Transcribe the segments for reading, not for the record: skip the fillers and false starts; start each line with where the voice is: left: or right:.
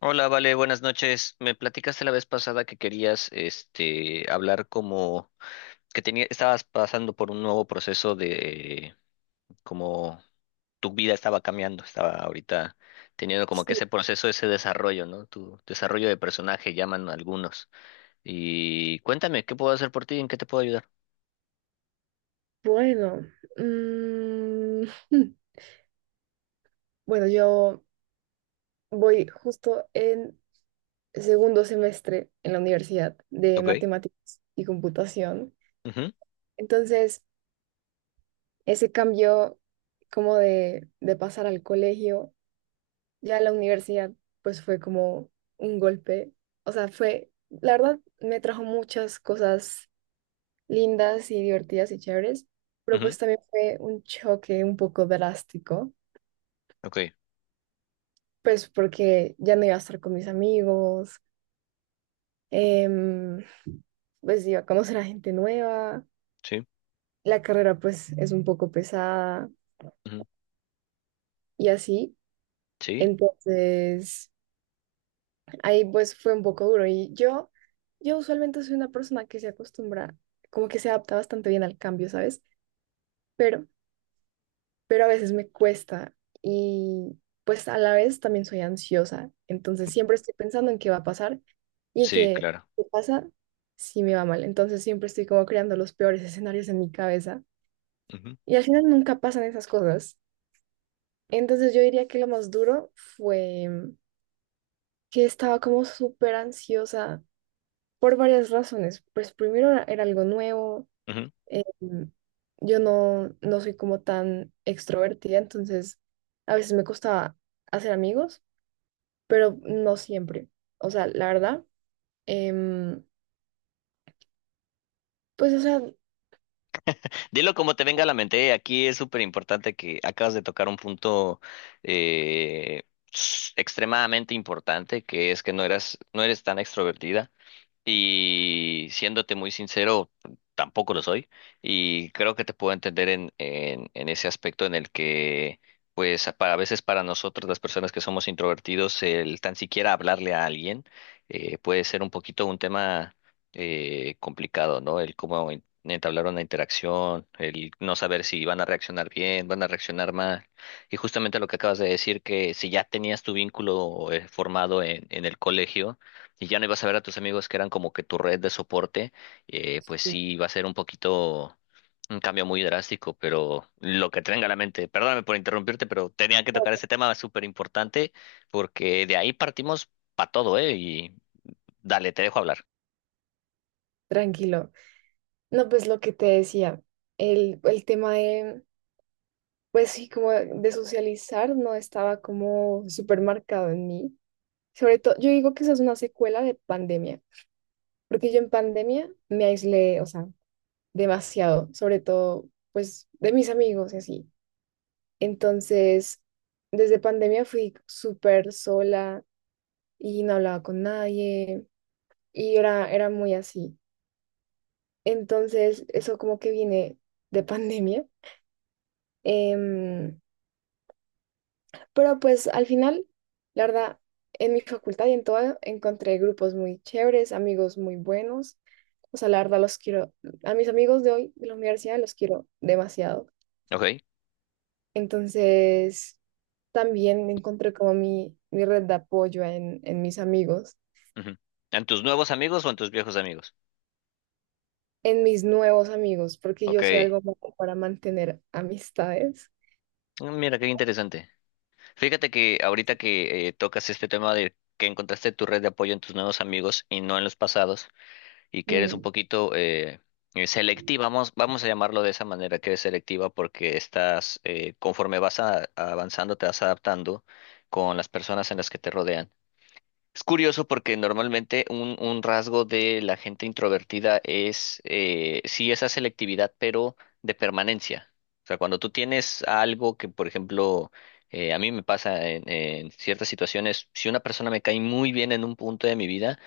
left: Hola, Vale, buenas noches. Me platicaste la vez pasada que querías, hablar estabas pasando por un nuevo proceso de como tu vida estaba cambiando, estaba ahorita teniendo como que
right: Sí,
left: ese proceso, ese desarrollo, ¿no? Tu desarrollo de personaje, llaman algunos. Y cuéntame, ¿qué puedo hacer por ti? ¿En qué te puedo ayudar?
right: bueno. mm, bueno, yo voy justo en segundo semestre en la universidad de
left: Ok.
right: matemáticas y computación.
left: Ujú,
right: Entonces, ese cambio como de pasar al colegio, ya a la universidad, pues fue como un golpe. O sea, fue, la verdad, me trajo muchas cosas lindas y divertidas y chéveres, pero
left: ujú,
right: pues también fue un choque un poco drástico
left: ok,
right: pues porque ya no iba a estar con mis amigos, em, pues iba a conocer a gente nueva,
left: sí,
right: la carrera pues es un poco pesada
left: ujú,
right: y así.
left: sí,
right: Entonces, ahí pues fue un poco duro yo usualmente soy una persona que se acostumbra, como que se adapta bastante bien al cambio, ¿sabes? Pero pero a veces me cuesta y pues a la vez también soy ansiosa, entonces siempre estoy pensando en qué va a pasar y
left: sí,
right: que
left: claro.
right: qué pasa si me va mal, entonces siempre estoy como creando los peores escenarios en mi cabeza y al final nunca pasan esas cosas. Entonces yo diría que lo más duro fue que estaba como súper ansiosa por varias razones, pues primero era algo nuevo. Eh, yo no soy como tan extrovertida, entonces a veces me costaba hacer amigos, pero no siempre. O sea, la verdad, em, pues, o sea,
left: Dilo como te venga a la mente, ¿eh? Aquí es súper importante que acabas de tocar un punto eh, extremadamente importante, que es que no eras, no eres tan extrovertida. Y siéndote muy sincero, tampoco lo soy. Y creo que te puedo entender en ese aspecto en el que, pues, a veces para nosotros, las personas que somos introvertidos, el tan siquiera hablarle a alguien puede ser un poquito un tema complicado, ¿no? El cómo entablar una interacción, el no saber si van a reaccionar bien, van a reaccionar mal. Y justamente lo que acabas de decir, que si ya tenías tu vínculo formado en el colegio, y ya no ibas a ver a tus amigos que eran como que tu red de soporte, pues sí va a ser un poquito un cambio muy drástico, pero lo que tenga a la mente, perdóname por interrumpirte, pero tenía que
right: no,
left: tocar ese tema súper importante porque de ahí partimos para todo, ¿eh? Y dale, te dejo hablar.
right: tranquilo. No, pues lo que te decía, el tema de, pues sí, como de socializar no estaba como súper marcado en mí. Sobre todo, yo digo que esa es una secuela de pandemia, porque yo en pandemia me aislé, o sea, demasiado, sobre todo pues de mis amigos y así. Entonces, desde pandemia fui súper sola y no hablaba con nadie y era muy así. Entonces, eso como que viene de pandemia. Em, pero pues al final, la verdad, en mi facultad y en todo encontré grupos muy chéveres, amigos muy buenos. O sea, la verdad los quiero, a mis amigos de hoy, de la universidad, los quiero demasiado.
left: Ok.
right: Entonces, también encontré como mi red de apoyo en mis amigos,
left: Ujú. ¿En tus nuevos amigos o en tus viejos amigos?
right: en mis nuevos amigos, porque yo soy
left: Ok.
right: algo como para mantener amistades.
left: Mm, mira, qué interesante. Fíjate que ahorita que tocas este tema de que encontraste tu red de apoyo en tus nuevos amigos y no en los pasados, y que eres un
right: Mm,
left: poquito selectiva, vamos, vamos a llamarlo de esa manera, que eres selectiva porque conforme vas avanzando, te vas adaptando con las personas en las que te rodean. Es curioso porque normalmente un rasgo de la gente introvertida sí, esa selectividad, pero de permanencia. O sea, cuando tú tienes algo que, por ejemplo, a mí me pasa en ciertas situaciones, si una persona me cae muy bien en un punto de mi vida,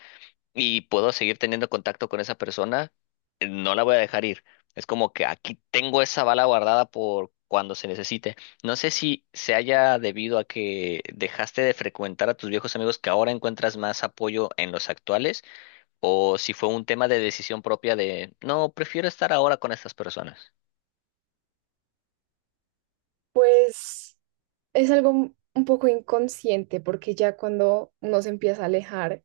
left: y puedo seguir teniendo contacto con esa persona, no la voy a dejar ir. Es como que aquí tengo esa bala guardada por cuando se necesite. No sé si se haya debido a que dejaste de frecuentar a tus viejos amigos que ahora encuentras más apoyo en los actuales, o si fue un tema de decisión propia de, no, prefiero estar ahora con estas personas.
right: pues es algo un poco inconsciente, porque ya cuando uno se empieza a alejar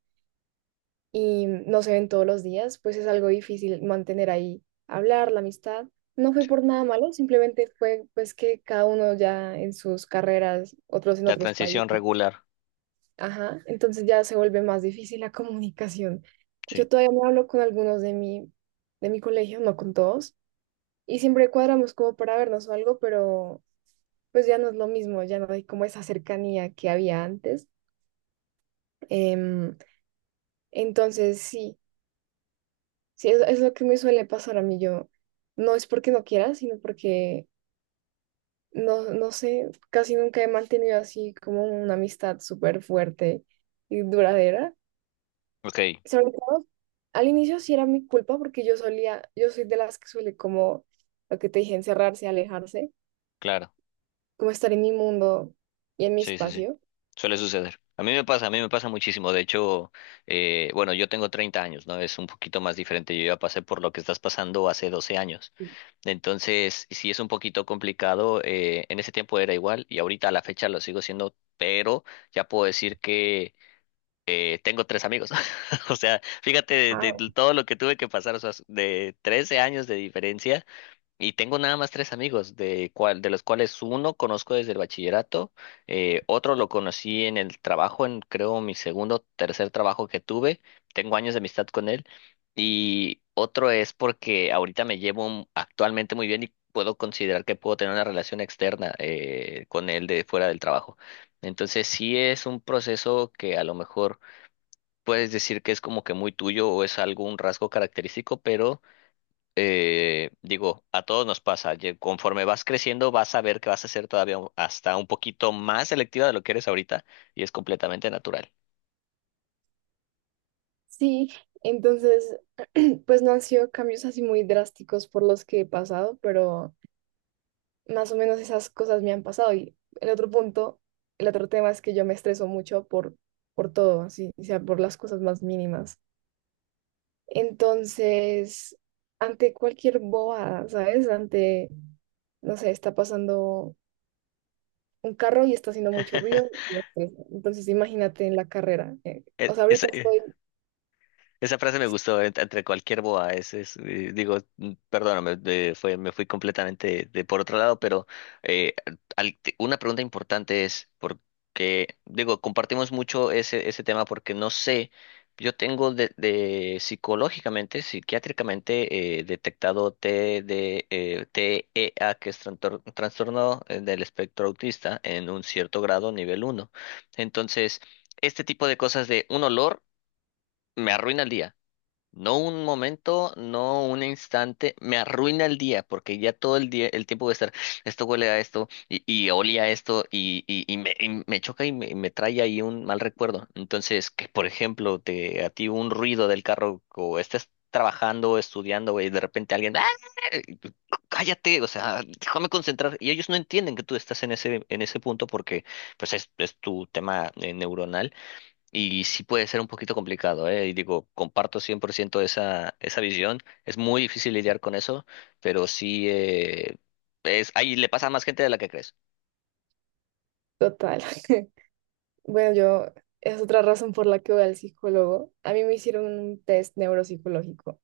right: y no se ven todos los días, pues es algo difícil mantener ahí, hablar, la amistad. No fue por nada malo, simplemente fue pues que cada uno ya en sus carreras, otros en
left: La
right: otros
left: transición
right: países.
left: regular.
right: Ajá, entonces ya se vuelve más difícil la comunicación.
left: Sí,
right: Yo todavía me hablo con algunos de mi colegio, no con todos, y siempre cuadramos como para vernos o algo, pero pues ya no es lo mismo, ya no hay como esa cercanía que había antes. Em, entonces sí, sí, es lo que me suele pasar a mí. Yo no es porque no quiera, sino porque no sé, casi nunca he mantenido así como una amistad súper fuerte y duradera.
left: ok,
right: Sobre todo al inicio sí era mi culpa porque yo solía, yo soy de las que suele como, lo que te dije, encerrarse, alejarse,
left: claro.
right: como estar en mi mundo y en mi
left: Sí, sí, sí.
right: espacio.
left: Suele suceder. A mí me pasa, a mí me pasa muchísimo. De hecho, bueno, yo tengo 30 años, ¿no? Es un poquito más diferente. Yo ya pasé por lo que estás pasando hace 12 años. Entonces, sí es un poquito complicado. En ese tiempo era igual y ahorita a la fecha lo sigo siendo, pero ya puedo decir que tengo tres amigos. O sea, fíjate
right: Wow.
left: de todo lo que tuve que pasar, o sea, de 13 años de diferencia y tengo nada más tres amigos, de los cuales uno conozco desde el bachillerato, otro lo conocí en el trabajo, en creo mi segundo, tercer trabajo que tuve, tengo años de amistad con él, y otro es porque ahorita me llevo actualmente muy bien y puedo considerar que puedo tener una relación externa con él de fuera del trabajo. Entonces sí es un proceso que a lo mejor puedes decir que es como que muy tuyo o es algo un rasgo característico, pero digo, a todos nos pasa. Conforme vas creciendo, vas a ver que vas a ser todavía hasta un poquito más selectiva de lo que eres ahorita y es completamente natural.
right: Sí, entonces, pues no han sido cambios así muy drásticos por los que he pasado, pero más o menos esas cosas me han pasado. Y el otro punto, el otro tema es que yo me estreso mucho por todo, así, o sea, por las cosas más mínimas. Entonces, ante cualquier bobada, ¿sabes? Ante, no sé, está pasando un carro y está haciendo mucho ruido y me estresa. Entonces, imagínate en la carrera. O sea,
left: Es,
right: ahorita estoy
left: Esa frase me gustó entre cualquier boa. Digo, perdóname, me fui completamente por otro lado, pero eh, una pregunta importante es, porque, digo, compartimos mucho ese tema porque no sé, yo tengo de psicológicamente, psiquiátricamente detectado TEA que es trastorno del espectro autista, en un cierto grado, nivel uno. Entonces, este tipo de cosas de un olor me arruina el día. No un momento, no un instante, me arruina el día, porque ya todo el día, el tiempo voy a estar, esto huele a esto, y olía a esto, y me choca y me trae ahí un mal recuerdo. Entonces, que por ejemplo, a ti un ruido del carro, o estés trabajando, estudiando, y de repente alguien, ¡ah! Y tú, cállate, o sea, déjame concentrar. Y ellos no entienden que tú estás en en ese punto porque, pues, es tu tema neuronal y sí puede ser un poquito complicado, ¿eh? Y digo, comparto 100% esa visión. Es muy difícil lidiar con eso, pero sí ahí le pasa a más gente de la que crees.
right: total. Bueno, yo es otra razón por la que voy al psicólogo. A mí me hicieron un test neuropsicológico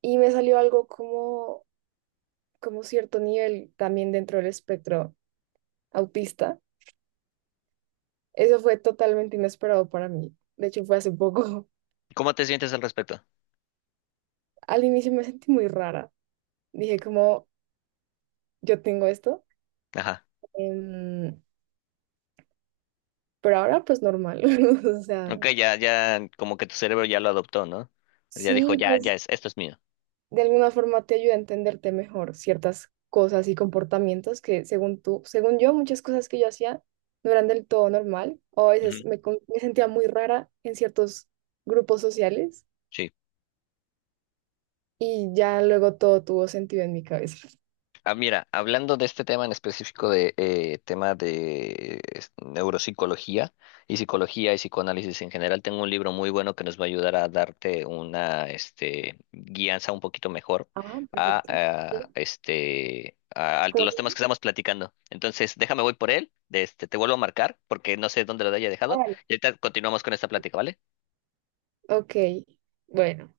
right: y me salió algo como, como cierto nivel también dentro del espectro autista. Eso fue totalmente inesperado para mí. De hecho, fue hace poco.
left: ¿Cómo te sientes al respecto?
right: Al inicio me sentí muy rara. Dije como, yo tengo esto.
left: Ajá.
right: em, pero ahora pues normal. O sea,
left: Ok, ya, ya, como que tu cerebro ya lo adoptó, ¿no? Ya dijo,
right: sí,
left: ya,
right: pues
left: ya esto es mío.
right: de alguna forma te ayuda a entenderte mejor ciertas cosas y comportamientos que según tú, según yo, muchas cosas que yo hacía no eran del todo normal o a
left: Ujú.
right: veces me sentía muy rara en ciertos grupos sociales
left: Sí.
right: y ya luego todo tuvo sentido en mi cabeza.
left: Ah, mira, hablando de este tema en específico de tema de neuropsicología y psicología y psicoanálisis en general, tengo un libro muy bueno que nos va a ayudar a darte una guianza un poquito mejor
right: Ah,
left: a,
right: perfecto.
left: a,
right: Sí.
left: este a, a
right: ¿Cómo
left: los
right: se
left: temas
right: llama?
left: que estamos platicando. Entonces, déjame voy por él, te vuelvo a marcar porque no sé dónde lo haya
right: Ah,
left: dejado
right: vale.
left: y ahorita continuamos con esta plática, ¿vale?
right: Ok, bueno.